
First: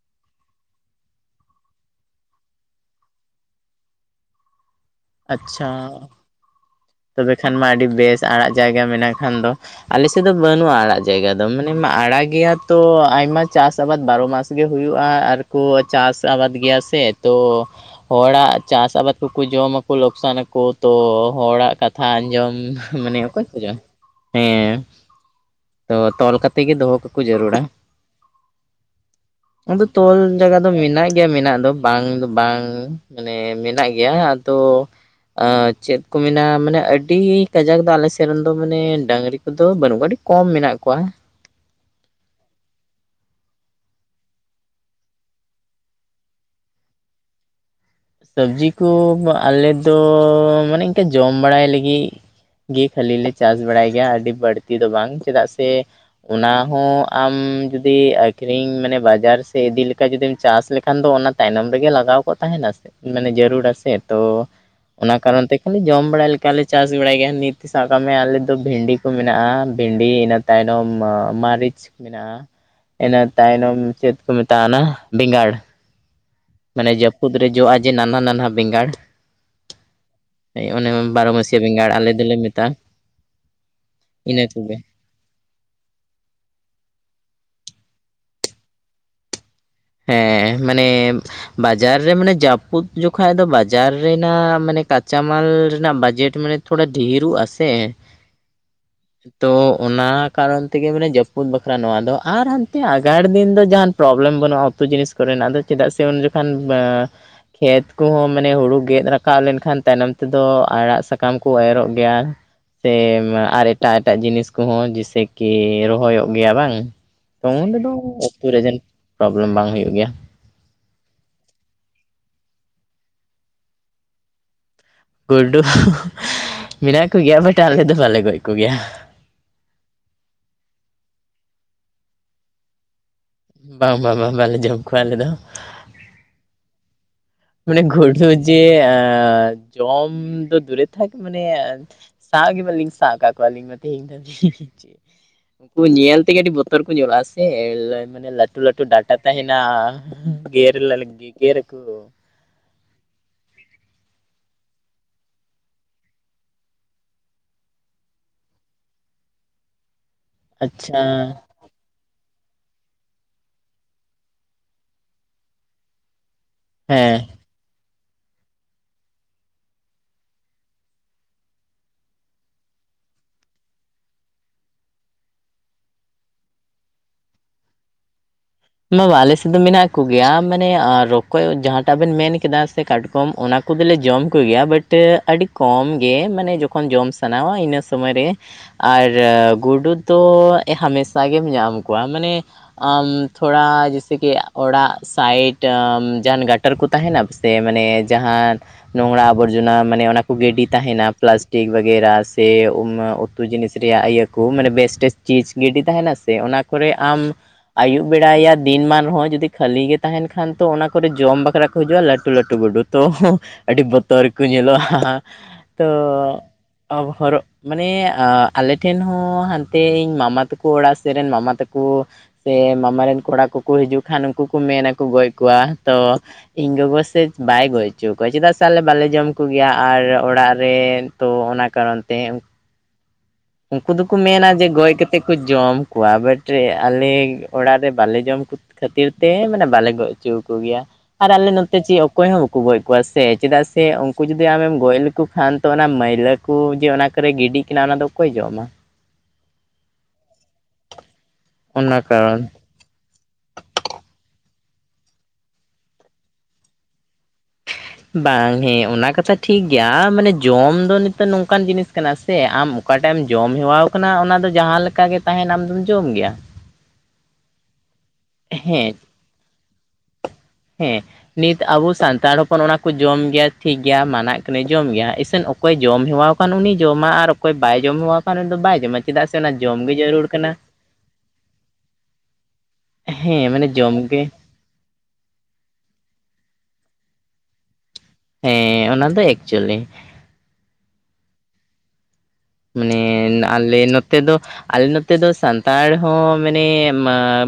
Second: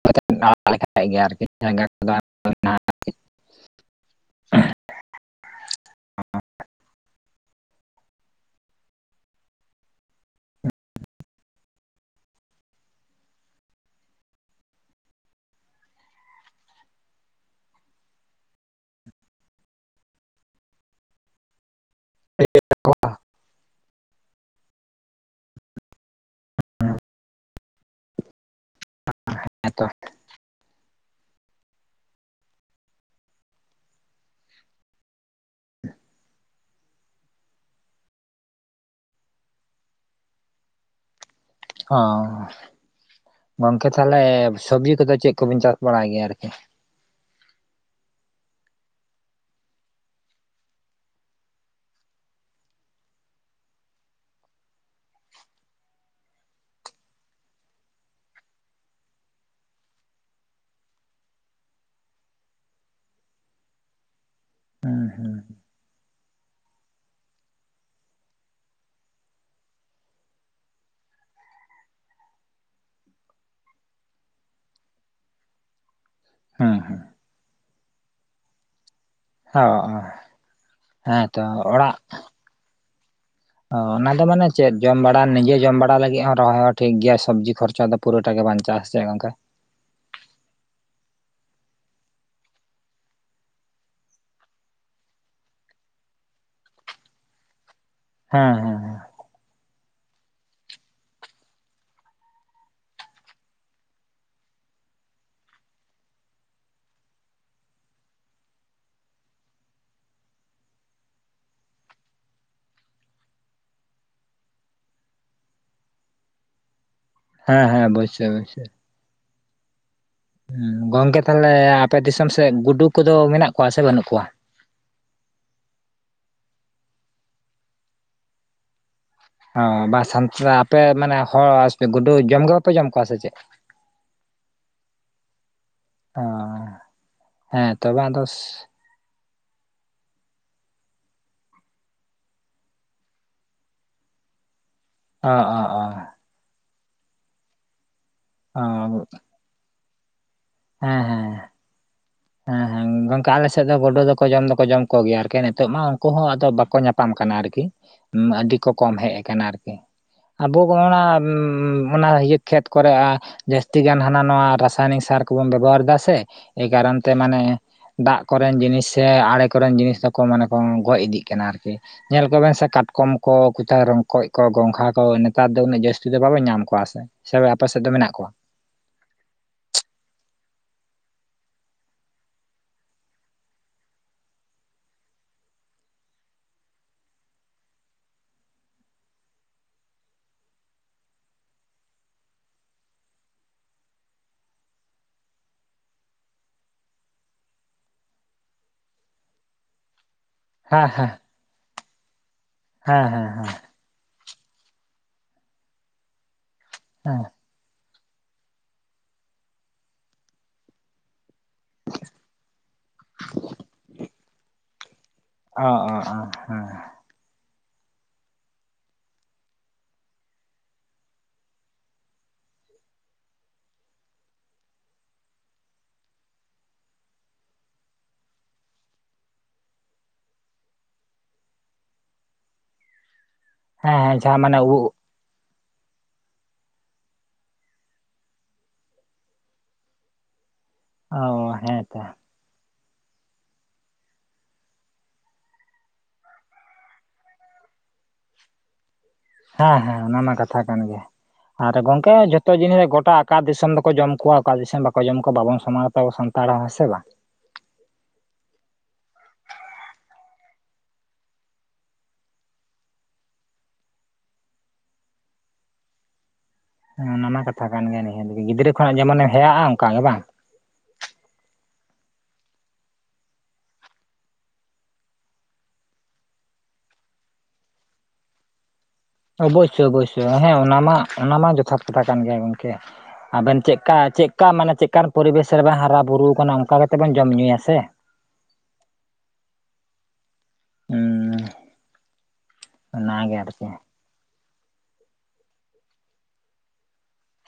Speaker 2: [unintelligible] ᱟᱲᱟᱜ ᱞᱮᱠᱷᱟᱡ ᱜᱮ ᱟᱨᱠᱤ ᱡᱟᱜᱟ ᱠᱚᱼᱼ
Speaker 1: ᱟᱪᱪᱷᱟ᱾ ᱛᱚᱵᱮ ᱠᱷᱟᱱ ᱢᱟ ᱟᱹᱰᱤ ᱵᱮᱥ ᱟᱲᱟᱜ ᱡᱟᱭᱜᱟ ᱢᱮᱱᱟᱜ ᱠᱷᱟᱱ ᱫᱚ ᱾ ᱟᱞᱮ ᱥᱮᱫ ᱫᱚ ᱵᱟᱹᱱᱩᱜᱼᱟ, ᱟᱲᱟᱜ ᱡᱟᱭᱜᱟ ᱫᱚ ᱢᱟᱱᱮ ᱟᱲᱟ ᱜᱮᱭᱟ ᱛᱚ ᱟᱭᱢᱟ ᱪᱟᱥ ᱟᱵᱟᱫ ᱵᱟᱨᱚ ᱢᱟᱥ ᱜᱮ ᱦᱩᱭᱩᱜᱼᱟ, ᱟᱨᱠᱚ ᱪᱟᱥ ᱟᱵᱟᱫ ᱜᱮᱭᱟ ᱥᱮ ᱛᱚ ᱦᱚᱲᱟᱜ ᱪᱟᱥ ᱟᱵᱟᱫᱽ ᱠᱚᱠᱩ ᱡᱚᱢ ᱟᱠᱩ ᱞᱚᱠᱥᱟᱱ ᱟᱠᱩ ᱛᱚ ᱦᱚᱲᱟᱜᱼᱼ ᱛᱷᱟ ᱟᱡᱚᱢ ᱢᱟᱱᱮ ᱚᱠᱚᱭ ᱠᱷᱚᱡᱚᱜ ᱟᱭ, ᱦᱮᱸ᱾ ᱛᱚ ᱛᱚᱞ ᱠᱟᱛᱮ ᱜᱮ ᱫᱚᱦᱚ ᱠᱟᱠᱚ ᱡᱟᱹᱨᱩᱲᱟ ᱟᱫᱚ
Speaker 2: ᱦᱮᱸᱛᱚ
Speaker 1: ᱛᱚᱞ ᱡᱟᱜᱟ ᱫᱚ ᱢᱮᱱᱟᱜ ᱜᱮᱭᱟ ᱢᱮᱱᱟᱜ ᱫᱚ ᱵᱟᱝ ᱫᱚ ᱵᱟᱝ᱾ ᱢᱟᱱᱮ ᱢᱮᱱᱟᱜ ᱜᱮᱭᱟ ᱟᱫᱚ ᱮᱸ ᱪᱮᱫ ᱠᱚ ᱢᱮᱱᱟᱼᱼ ᱢᱟᱱᱮ ᱟᱹᱰᱤ ᱠᱟᱡᱟᱠ ᱫᱚ ᱟᱞᱮ ᱥᱮᱫ ᱨᱮᱱ ᱫᱚ ᱢᱟᱱᱮ ᱰᱟᱹᱝᱨᱤ ᱠᱚᱫᱚ ᱵᱟᱹᱱᱩᱜ ᱠᱚᱣᱟ, ᱟᱹᱰᱤ ᱠᱚᱢ ᱢᱮᱱᱟᱜ ᱠᱚᱣᱟ ᱾
Speaker 2: ᱚᱸ, ᱜᱚᱝᱠᱮ ᱛᱟᱦᱚᱞᱮ ᱥᱚᱵᱽᱡᱤ ᱠᱚᱫᱚ ᱪᱮᱫ ᱠᱚᱵᱤᱱ ᱪᱟᱥ ᱵᱟᱲᱟᱭ ᱜᱮᱭᱟ ᱟᱨᱠᱤ?
Speaker 1: ᱥᱚᱵᱽᱡᱤ ᱠᱚ ᱟᱞᱮᱫᱚ ᱢᱟᱱᱮ ᱤᱱᱠᱟᱹ ᱡᱚᱢ ᱵᱟᱲᱟᱭ ᱞᱟᱹᱜᱤᱫ᱾ ᱜᱤ ᱠᱷᱟᱹᱞᱤ ᱞᱮ ᱪᱟᱥ ᱵᱟᱲᱟᱭ ᱜᱮᱭᱟ, ᱟᱹᱰᱤ ᱵᱟᱹᱲᱛᱤ ᱫᱚ ᱵᱟᱝ, ᱪᱮᱫᱟᱜ ᱥᱮᱼᱼ ᱚᱱᱟᱦᱚᱸ ᱟᱢ ᱡᱩᱫᱤ ᱟᱹᱷᱨᱤᱧ ᱢᱟᱱᱮ ᱵᱟᱡᱟᱨ ᱥᱮᱫ ᱤᱫᱤ ᱞᱮᱠᱟ ᱡᱩᱫᱤᱢ ᱪᱟᱥ ᱞᱮᱠᱷᱟᱱ ᱫᱚ ᱚᱱᱟ ᱛᱟᱭᱱᱚᱢ ᱨᱮᱜᱮ ᱞᱟᱜᱟᱣ ᱠᱚᱜ ᱛᱟᱦᱮᱱᱟ ᱥᱮ, ᱢᱟᱱᱮ ᱡᱟᱹᱨᱩᱲᱟ ᱥᱮ ᱛᱚ᱾
Speaker 2: ᱦᱩᱸ
Speaker 1: ᱚᱱᱟ
Speaker 2: ᱦᱩᱸ
Speaker 1: ᱠᱟᱨᱚᱱ ᱛᱮ ᱡᱚᱢ ᱵᱟᱲᱟ ᱞᱮᱠᱟᱞᱮ ᱪᱟᱥ ᱵᱟᱲᱟᱭ ᱜᱮᱭᱟ, ᱱᱤᱛ ᱥᱟᱵ ᱠᱟᱜ ᱢᱮ ᱟᱞᱮ ᱫᱚ ᱵᱷᱮᱱᱰᱤ ᱠᱚ ᱢᱮᱱᱟᱜᱼᱟ, ᱵᱷᱤᱱᱰᱤ ᱤᱱᱟᱹ ᱛᱟᱭᱱᱚᱢ ᱢᱟᱹᱨᱤᱪ ᱢᱮᱱᱟᱜᱼᱟ᱾ ᱤᱱᱟᱹ ᱛᱟᱭᱱᱚᱢ ᱪᱮᱫ ᱠᱚ ᱢᱮᱛᱟᱜ-ᱟ ᱚᱱᱟ ᱵᱮᱸᱜᱟᱲ᱾
Speaker 2: ᱦᱩᱸ
Speaker 1: ᱢᱟᱱᱮ
Speaker 2: ᱦᱩᱸ
Speaker 1: ᱡᱟᱹᱯᱩᱫ ᱨᱮ ᱡᱚᱜᱼᱟ ᱡᱮ ᱱᱟᱱᱦᱟ ᱱᱟᱱᱦᱟ ᱵᱮᱸᱜᱟᱲ᱾
Speaker 2: ᱚ ᱚ
Speaker 1: ᱚᱱᱮ ᱵᱟᱨᱚ
Speaker 2: ᱦᱮᱸᱛᱚ
Speaker 1: ᱢᱟᱹᱥᱤᱭᱟᱹ ᱵᱮᱸᱜᱟᱲ
Speaker 2: ᱚᱲᱟᱜ
Speaker 1: ᱟᱞᱮ ᱫᱚᱞᱮ ᱢᱮᱛᱟᱜᱼᱟ ᱾
Speaker 2: ᱚ ᱚᱱᱟ ᱫᱚ ᱢᱟᱱᱮ ᱪᱮᱫ ᱡᱚᱢ ᱵᱟᱲᱟ ᱱᱤᱡᱮ ᱡᱚᱢ ᱵᱟᱲᱟ᱾ ᱟᱲᱟ ᱞᱟᱹᱜᱤᱫ ᱦᱚᱸ ᱨᱚᱦᱚᱭ ᱦᱚᱸ ᱴᱷᱤᱠ ᱜᱮᱭᱟ ᱥᱚᱵᱽᱡᱤ ᱠᱷᱚᱨᱪᱟ ᱫᱚ ᱯᱩᱨᱟᱹ ᱴᱟ ᱜᱮ ᱵᱟᱧᱪᱟᱜᱼᱟ, ᱥᱮ ᱪᱮᱫ ᱜᱚᱝᱠᱮ?
Speaker 1: ᱦᱮᱸ ᱢᱟᱱᱮᱼᱼ ᱵᱟᱡᱟᱨ ᱨᱮ ᱢᱟᱱᱮ ᱡᱟᱹᱯᱩᱫ ᱡᱚᱠᱷᱟᱡ ᱫᱚ ᱵᱟᱡᱟᱨ ᱨᱮᱱᱟᱜ ᱢᱟᱱᱮ ᱠᱟᱸᱪᱟ ᱢᱟᱞ ᱨᱮᱱᱟᱜ ᱵᱟᱡᱮᱴ ᱢᱟᱱᱮ ᱛᱷᱚᱲᱟ ᱰᱷᱤᱨᱩᱜ ᱟᱥᱮ ᱾
Speaker 2: ᱦᱮᱸ ᱦᱮᱸ ᱦᱮᱸ
Speaker 1: ᱛᱚ ᱚᱱᱟ ᱠᱟᱨᱚᱱ ᱛᱮᱜᱮ ᱢᱟᱱᱮ ᱡᱟᱹᱯᱩᱫ ᱵᱟᱠᱷᱨᱟ ᱱᱚᱣᱟ ᱫᱚ ᱟᱨ ᱦᱟᱱᱛᱮ ᱟᱜᱟᱲ ᱫᱤᱱ ᱫᱚ ᱡᱟᱦᱟᱱ ᱯᱨᱚᱵᱞᱮᱢ ᱵᱟᱹᱱᱩᱜᱼᱟ ᱾ ᱛᱚ ᱡᱤᱱᱤᱥ ᱠᱚᱨᱮᱱᱟᱜ ᱪᱮᱫᱟᱜ ᱥᱮ ᱩᱱ ᱡᱚᱠᱷᱚᱱᱼᱼ ᱠᱷᱮᱛ ᱠᱚᱦᱚᱸ ᱢᱟᱱᱮ ᱦᱩᱲᱩ ᱜᱮᱫ ᱨᱟᱠᱟᱵ ᱞᱮᱱᱠᱷᱟᱱ ᱛᱟᱭᱱᱚᱢ ᱛᱮᱫᱚ ᱟᱲᱟᱜ ᱥᱟᱠᱟᱢ ᱠᱚ ᱮᱨᱚᱜ ᱜᱮᱭᱟ ᱾ ᱥᱮ ᱟᱨ ᱮᱴᱟᱜ ᱮᱴᱟᱜ ᱡᱤᱱᱤᱥ ᱠᱚᱦᱚᱸ ᱡᱮᱥᱮ ᱠᱤ ᱨᱚᱦᱚᱭᱚᱜ ᱜᱮᱭᱟ ᱵᱟᱝ ᱛᱚ
Speaker 2: ᱦᱮᱸ
Speaker 1: ᱚᱸᱰᱮ
Speaker 2: ᱦᱮᱸ
Speaker 1: ᱫᱚ
Speaker 2: ᱚᱵᱚᱥᱥᱳᱭ
Speaker 1: ᱩᱛᱩᱳ
Speaker 2: ᱚᱵᱚᱥᱥᱳᱭ
Speaker 1: ᱨᱮᱡᱮᱱᱴ ᱯᱨᱚᱵᱞᱮᱢ ᱵᱟᱝ ᱦᱩᱭᱩᱜ ᱜᱮᱭᱟ ᱾
Speaker 2: ᱜᱚᱝᱠᱮ ᱛᱟᱦᱚᱞᱮ ᱟᱯᱮ ᱫᱤᱥᱚᱢ ᱥᱮᱫ ᱜᱩᱰᱩ ᱠᱚᱫᱚ ᱢᱮᱱᱟᱜ ᱠᱚᱣᱟ ᱥᱮ ᱵᱟᱹᱱᱩᱜ ᱠᱚᱣᱟ ᱾
Speaker 1: ᱜᱩᱰᱩ ᱢᱮᱱᱟᱜ ᱠᱚᱜᱮᱭᱟ ᱵᱟᱴ ᱟᱞᱮ ᱫᱚ ᱵᱟᱞᱮ ᱜᱚᱡ ᱠᱚᱜᱮᱭᱟ ᱾
Speaker 2: ᱚ ᱵᱟ ᱥᱟᱱᱛᱟᱲ ᱟᱯᱮ ᱢᱟᱱᱮ ᱦᱚᱲᱯᱮ ᱜᱩᱰᱩ ᱡᱚᱢ ᱜᱮ ᱵᱟᱯᱮ ᱡᱚᱢ ᱠᱚᱣᱟ ᱥᱮ ᱪᱮᱫ?
Speaker 1: ᱵᱟᱝ ᱵᱟᱝ ᱵᱟᱝ ᱵᱟᱞᱮ ᱡᱚᱢ ᱠᱚᱣᱟ ᱟᱞᱮ ᱫᱚ ᱾
Speaker 2: ᱦᱟ [unintelligible]
Speaker 1: ᱚᱱᱤ ᱜᱩᱰᱩ ᱡᱤᱞ ᱡᱚᱢ ᱫᱚ ᱫᱩᱨᱮ ᱛᱷᱟᱠ ᱢᱟᱱᱮᱼᱼ ᱥᱟᱜᱽ ᱜᱮ ᱵᱟᱞᱤᱧ ᱥᱟᱜᱽ ᱠᱟᱜ ᱠᱚᱣᱟ ᱟᱞᱤᱧ ᱢᱟ ᱛᱮᱦᱮᱱ ᱫᱷᱟ. ᱵᱤᱟ
Speaker 2: ᱚ ᱚ
Speaker 1: ᱩᱱᱠᱩ
Speaker 2: ᱚ
Speaker 1: ᱧᱮᱞ ᱛᱮᱜᱮ ᱟᱹᱰᱤ ᱵᱚᱛᱚᱨ ᱠᱚ ᱧᱮᱞᱚᱜᱼᱟ ᱥᱮ ᱾ ᱢᱟᱱᱮ ᱞᱟᱴᱩ
Speaker 2: ᱚ
Speaker 1: ᱞᱟᱴᱩ ᱰᱟᱴᱟ ᱛᱟᱦᱮᱱᱟ ᱜᱮᱨ ᱞᱟ
Speaker 2: ᱦᱮᱸ ᱦᱮᱸ
Speaker 1: ᱜᱮᱨᱮ ᱨᱟᱠᱚ ᱾
Speaker 2: ᱦᱮᱸ ᱦᱮᱸ ᱜᱚᱝᱠᱮ ᱟᱞᱮᱥᱮᱫ ᱫᱚ ᱜᱩᱰᱩ ᱫᱚᱠᱚ ᱡᱚᱢ ᱫᱚᱼᱼ ᱠᱚ ᱡᱚᱢ ᱠᱚᱜᱮᱭᱟ ᱟᱨᱠᱤ ᱱᱤᱛᱚᱜ ᱢᱟ ᱩᱱᱠᱩ ᱦᱚᱸ ᱟᱫᱚ ᱵᱟᱠᱚ ᱧᱟᱯᱟᱢ ᱠᱟᱱᱟ ᱟᱨᱠᱤᱼᱼ ᱟᱹᱰᱤ ᱠᱚ ᱠᱚᱢ ᱦᱮᱡ ᱟᱠᱟᱱᱟ ᱟᱨᱠᱤ, ᱟᱵᱚ
Speaker 1: ᱟᱪᱪᱷᱟ
Speaker 2: ᱱᱟᱼᱼ ᱚᱱᱟ ᱤᱭᱟᱹ ᱠᱷᱮᱛ ᱠᱚᱨᱮ ᱡᱟᱹᱥᱛᱤ ᱜᱟᱱ ᱦᱟᱱᱟ ᱱᱚᱣᱟ ᱨᱟᱥᱟᱭᱱᱤᱠ ᱥᱟᱨ ᱠᱚᱵᱚᱱ ᱵᱮᱵᱚᱦᱟᱨ ᱮᱫᱟ ᱥᱮ ᱮᱠᱟᱼᱼ ᱛᱮ
Speaker 1: ᱦᱮᱸ
Speaker 2: ᱢᱟᱱᱮ ᱫᱟᱜ ᱠᱚᱨᱮᱱ ᱡᱤᱱᱤᱥ ᱥᱮ ᱟᱲᱮ ᱠᱚᱨᱮᱱ ᱡᱤᱱᱤᱥ ᱫᱚᱠᱚ ᱢᱟᱱᱮ ᱠᱚ ᱜᱚᱡ ᱤᱫᱤᱜ ᱠᱟᱱᱟ ᱟᱨᱠᱤᱼᱼ ᱧᱮᱞ ᱠᱚᱵᱮᱱ ᱥᱮ ᱠᱟᱴᱠᱚᱢ ᱠᱚ ᱨᱚᱠᱚᱡ ᱠᱚ ᱜᱚᱝᱜᱷᱟ ᱠᱚ ᱱᱮᱛᱟᱨ ᱫᱚ ᱩᱱᱟᱹᱜ ᱡᱟᱹᱥᱛᱤ ᱫᱚ ᱵᱟᱵᱚᱱ ᱧᱟᱢ ᱠᱚᱣᱟ ᱥᱮ ᱾ ᱥᱮ ᱟᱯᱮ ᱥᱮᱫ ᱫᱚ ᱢᱮᱱᱟᱜ ᱠᱚᱣᱟ?
Speaker 1: ᱵᱟ ᱵᱟ ᱟᱞᱮᱥᱮᱫ ᱫᱚ ᱢᱮᱱᱟᱜ ᱠᱚᱜᱮᱭᱟ ᱢᱟᱱᱮ ᱨᱚᱠᱚᱡ ᱡᱟᱦᱟᱸᱴᱟᱜ ᱵᱮᱱ ᱢᱮᱱ ᱠᱮᱫᱟ ᱥᱮ ᱠᱟᱴᱠᱚᱢ ᱚᱱᱟ ᱼᱼ ᱩᱱᱠᱩ ᱫᱚᱞᱮ ᱡᱚᱢ ᱠᱚᱜᱮᱭᱟ ᱵᱟᱴ ᱟᱹᱰᱤ ᱠᱚᱢ ᱜᱮ ᱢᱟᱱᱮ ᱡᱚᱠᱷᱚᱱ ᱡᱚᱢ ᱥᱟᱱᱟᱣᱟ ᱤᱱᱟᱹ ᱥᱚᱢᱚᱭ ᱨᱮᱼᱼ ᱟᱨ ᱜᱩᱰᱩ ᱫᱚ ᱦᱟᱢᱮᱥᱟ ᱜᱮᱢ ᱧᱟᱢ ᱠᱚᱣᱟ, ᱢᱟᱱᱮ ᱟᱢᱼᱼ ᱛᱷᱚᱲᱟ ᱡᱮᱭᱥᱮ ᱠᱤ ᱚᱲᱟᱜ ᱥᱟᱭᱤᱰ ᱡᱟᱦᱟᱱ ᱜᱟᱴᱟᱨ ᱠᱚ ᱛᱟᱦᱮᱱᱟ ᱥᱮ ᱢᱟᱱᱮ ᱡᱟᱦᱟᱱᱼᱼ ᱱᱚᱜᱲᱟ ᱟᱵᱚᱨᱡᱚᱱᱟ ᱢᱟᱱᱮ ᱚᱱᱟ ᱠᱚ ᱜᱤᱰᱤ
Speaker 2: ᱦᱮᱸ
Speaker 1: ᱛᱟᱦᱮᱱᱟ
Speaker 2: ᱦᱮᱸ
Speaker 1: ᱯᱞᱟᱥᱴᱤᱠ ᱵᱟᱜᱨᱟ ᱥᱮ
Speaker 2: ᱦᱮᱸ ᱦᱮᱸ ᱦᱮᱸ
Speaker 1: ᱩᱛᱩ ᱡᱤᱱᱤᱥᱼᱼ ᱨᱮᱭᱟᱜ ᱤᱭᱟᱹ ᱠᱚ ᱢᱟᱱᱮ ᱵᱮᱥᱴ ᱪᱤᱡᱽ ᱜᱤᱰᱤ ᱛᱟᱦᱮᱱᱟ ᱥᱮ ᱚᱱᱟ ᱠᱚᱨᱮ ᱟᱢ ᱟᱭᱩᱵ ᱵᱮᱲᱟᱭᱟ ᱫᱤᱱ ᱢᱟᱱ ᱨᱮᱦᱚᱸ ᱡᱩᱫᱤ ᱠᱷᱟᱹᱞᱤ ᱜᱮ ᱛᱟᱦᱮᱱ ᱠᱷᱟᱱ ᱛᱚ ᱚᱱᱟ ᱠᱚᱨᱮ ᱡᱚᱢ ᱵᱟᱠᱷᱨᱟᱼᱼ ᱨᱟ ᱠᱚ ᱦᱤᱡᱩᱜᱼᱟ ᱞᱟᱹᱴᱩ ᱞᱟᱹᱴᱩ ᱜᱟᱹᱰᱩ ᱛᱚ ᱟᱹᱰᱤ ᱵᱚᱛᱚᱨ ᱜᱮᱠᱚ ᱧᱮᱞᱚᱜᱼᱟ
Speaker 2: ᱚ ᱚ
Speaker 1: ᱾ ᱛᱚ
Speaker 2: ᱚ ᱦᱮᱸ
Speaker 1: ᱟᱵᱚ ᱚᱨᱚᱜ ᱢᱟᱱᱮ ᱟᱞᱮ ᱴᱷᱮᱱ ᱦᱚᱸ ᱦᱟᱱᱛᱮ ᱤᱧ ᱢᱟᱢᱟ ᱛᱟᱠᱚ ᱚᱲᱟᱜ ᱥᱮᱫ ᱨᱮᱱ ᱢᱟᱢᱟ ᱛᱮᱠᱚ, ᱥᱮ ᱢᱟᱢᱟ ᱨᱮᱱ ᱠᱚᱲᱟ ᱠᱚᱠᱚ ᱦᱤᱡᱩᱜ ᱠᱷᱟᱱ ᱩᱱᱠᱩ ᱠᱚ ᱢᱮᱱᱟᱠᱚ ᱜᱚᱡ ᱠᱚᱣᱟ ᱛᱚᱼᱼ ᱤᱧ ᱜᱚᱜᱚ ᱥᱮ ᱵᱟᱭ ᱜᱚᱡ ᱦᱚᱪᱚ ᱟᱠᱚᱣᱟ ᱪᱮᱫᱟᱜ ᱥᱮ ᱟᱞᱮ ᱵᱟᱞᱮ ᱡᱚᱢ ᱠᱚᱜᱮᱭᱟ ᱟᱨ ᱚᱲᱟᱜ ᱨᱮᱼᱼ ᱛᱚ ᱚᱱᱟ ᱠᱟᱨᱚᱱ ᱛᱮᱼᱼ
Speaker 2: [inaudible]
Speaker 1: ᱩᱱᱠᱩ ᱫᱚᱠᱚ
Speaker 2: ᱡᱟᱦᱟᱸ
Speaker 1: ᱢᱮᱱᱟ
Speaker 2: ᱢᱟᱱᱮ
Speaker 1: ᱡᱮ
Speaker 2: ᱩᱵ
Speaker 1: ᱜᱚᱡ ᱠᱟᱛᱮᱜ ᱠᱚ ᱡᱚᱢ ᱠᱚᱣᱟ ᱵᱟᱴ ᱟᱞᱮ ᱟᱞᱮ ᱚᱲᱟᱜ ᱨᱮ ᱵᱟᱞᱮ ᱡᱚᱢ ᱠᱷᱟᱹᱛᱤᱨ ᱛᱮ ᱢᱟᱱᱮ ᱵᱟᱞᱮ ᱜᱚᱡ ᱦᱚᱪᱚ ᱟᱠᱚ ᱜᱮᱭᱟ
Speaker 2: ᱚ
Speaker 1: ᱾ ᱟᱨ ᱟᱞᱮ ᱱᱚᱛᱮ ᱪᱮᱫ
Speaker 2: ᱦᱮᱸᱛᱚ
Speaker 1: ᱚᱠᱚᱭ ᱦᱚᱸ ᱠᱚ ᱜᱚᱡ ᱠᱚᱣᱟ ᱥᱮ, ᱪᱮᱫᱟᱜ ᱥᱮ ᱩᱱᱠᱩ ᱡᱩᱫᱤ ᱟᱢᱮᱢ ᱜᱚᱡ ᱞᱮᱠᱚ ᱠᱷᱟᱱ ᱛᱚ ᱚᱱᱟ ᱢᱟᱹᱭᱞᱟᱹ ᱠᱚ ᱡᱮ ᱚᱱᱟ ᱠᱚᱨᱮ ᱜᱤᱰᱤᱜᱼᱼ ᱠᱤᱱᱟ ᱚᱱᱟ ᱫᱚ ᱚᱠᱚᱭ ᱡᱚᱢᱟ ᱾
Speaker 2: ᱦᱮᱸ ᱦᱮᱸ ᱚᱱᱟᱢᱟ ᱠᱟᱛᱷᱟ ᱠᱟᱱ ᱜᱮᱭᱟ, ᱟᱨ
Speaker 1: ᱚᱱᱟ
Speaker 2: ᱜᱚᱝᱠᱮ
Speaker 1: ᱠᱟᱨᱚᱱ
Speaker 2: ᱡᱷᱚᱛᱚ ᱡᱤᱱᱤᱥ ᱨᱮ ᱜᱚᱴᱟ ᱚᱠᱟ ᱫᱤᱥᱚᱢ ᱫᱚᱠᱚ ᱡᱚᱢ ᱠᱚᱣᱟ ᱚᱠᱟ ᱫᱤᱥᱚᱢ ᱵᱟᱠᱚ ᱡᱚᱢ ᱠᱚᱣᱟ ᱵᱟᱵᱚᱱ ᱥᱚᱢᱟᱝ ᱛᱟᱵᱚ ᱥᱟᱱᱛᱟᱲ ᱦᱮᱸ ᱥᱮ ᱵᱟᱝ?
Speaker 1: ᱵᱟᱝ ᱦᱮᱸ ᱚᱱᱟ ᱠᱟᱛᱷᱟ ᱴᱷᱤᱠᱜᱮᱭᱟ ᱢᱟᱱᱮ ᱡᱚᱢ ᱫᱚ ᱱᱤᱛᱚᱜ ᱱᱚᱝᱠᱟᱱ ᱡᱤᱱᱤᱥ ᱠᱟᱱᱟ ᱥᱮ ᱟᱢ ᱚᱠᱟᱴᱟᱜ ᱮᱢ ᱡᱚᱢ ᱦᱮᱣᱟ ᱠᱟᱱᱟ ᱚᱱᱟ ᱫᱚ ᱡᱟᱦᱟᱸ ᱞᱮᱠᱟ ᱜᱮ ᱛᱟᱦᱮᱱ ᱟᱢᱫᱚᱢ ᱡᱚᱢ ᱜᱮᱭᱟ ᱾
Speaker 2: ᱚᱱᱟ ᱢᱟ ᱠᱟᱛᱷᱟ ᱠᱟᱱ ᱜᱮᱭᱟ ᱱᱤᱦᱟᱹᱛ, ᱜᱤᱫᱽᱨᱟᱹ
Speaker 1: ᱦᱮᱸ
Speaker 2: ᱠᱷᱚᱱᱟᱜ ᱡᱮᱢᱚᱱᱮᱢ ᱦᱮᱭᱟᱜᱼᱟ ᱚᱱᱠᱟ ᱜᱮ ᱵᱟᱝ
Speaker 1: ᱦᱮᱸ ᱱᱤᱛ ᱟᱵᱚ ᱥᱟᱱᱛᱟᱲ ᱦᱚᱯᱚᱱ ᱚᱱᱟ ᱠᱚ ᱡᱚᱢ ᱜᱮᱭᱟ ᱴᱷᱤᱠ ᱜᱮᱭᱟ ᱢᱟᱱᱟᱜ ᱠᱟᱹᱱᱟᱹ ᱡᱚᱢ ᱜᱮᱭᱟ ᱤᱥᱮᱱ ᱚᱼᱼ ᱚᱠᱚᱭ ᱡᱚᱢ ᱦᱮᱣᱟ ᱠᱟᱱ ᱩᱱᱤ ᱡᱚᱢᱟ ᱟᱨ ᱚᱠᱚᱭ ᱵᱟᱭ ᱡᱚᱢ ᱦᱮᱣᱟ ᱠᱟᱱ ᱩᱱᱤ ᱫᱚ ᱵᱟᱭ ᱡᱚᱢᱟ ᱾
Speaker 2: ᱚᱵᱚᱥᱥᱳ ᱚᱵᱚᱥᱥᱳᱭ ᱦᱮᱸ ᱚᱱᱟ ᱢᱟᱼᱼ ᱚᱱᱟ ᱢᱟ ᱡᱚᱛᱷᱟᱛ ᱠᱟᱛᱷᱟ ᱠᱟᱱ ᱜᱮᱭᱟ ᱜᱚᱝᱠᱮ
Speaker 1: ᱦᱮᱸ
Speaker 2: ᱟᱵᱮᱱ
Speaker 1: ᱢᱟᱱᱮ ᱡᱚᱢ
Speaker 2: ᱪᱮᱫᱠᱟ
Speaker 1: ᱜᱮ
Speaker 2: ᱪᱮᱫᱠᱟ ᱢᱟᱱᱮ ᱪᱮᱫᱼᱼ ᱪᱮ ᱠᱟᱨ ᱯᱚᱨᱤᱵᱮᱥ ᱨᱮᱵᱮᱱ ᱦᱟᱨᱟ ᱵᱩᱨᱩ ᱠᱟᱱᱟ ᱚᱱᱠᱟ ᱠᱟᱛᱮ ᱵᱚᱱ ᱡᱚᱢ ᱧᱩᱭᱟ ᱥᱮ
Speaker 1: ᱦᱮᱸ ᱚᱱᱟ ᱫᱚ ᱮᱠᱪᱩᱭᱮᱞᱤ᱾
Speaker 2: ᱦᱮᱸᱻ
Speaker 1: ᱢᱟᱱᱮ
Speaker 2: ᱟᱨᱠᱤ
Speaker 1: ᱟᱞᱮ ᱱᱚᱛᱮ ᱫᱚᱼᱼ ᱟᱞᱮ ᱱᱚᱛᱮ ᱫᱚ ᱥᱟᱱᱛᱟᱲ ᱦᱚᱸ ᱢᱟᱱᱮ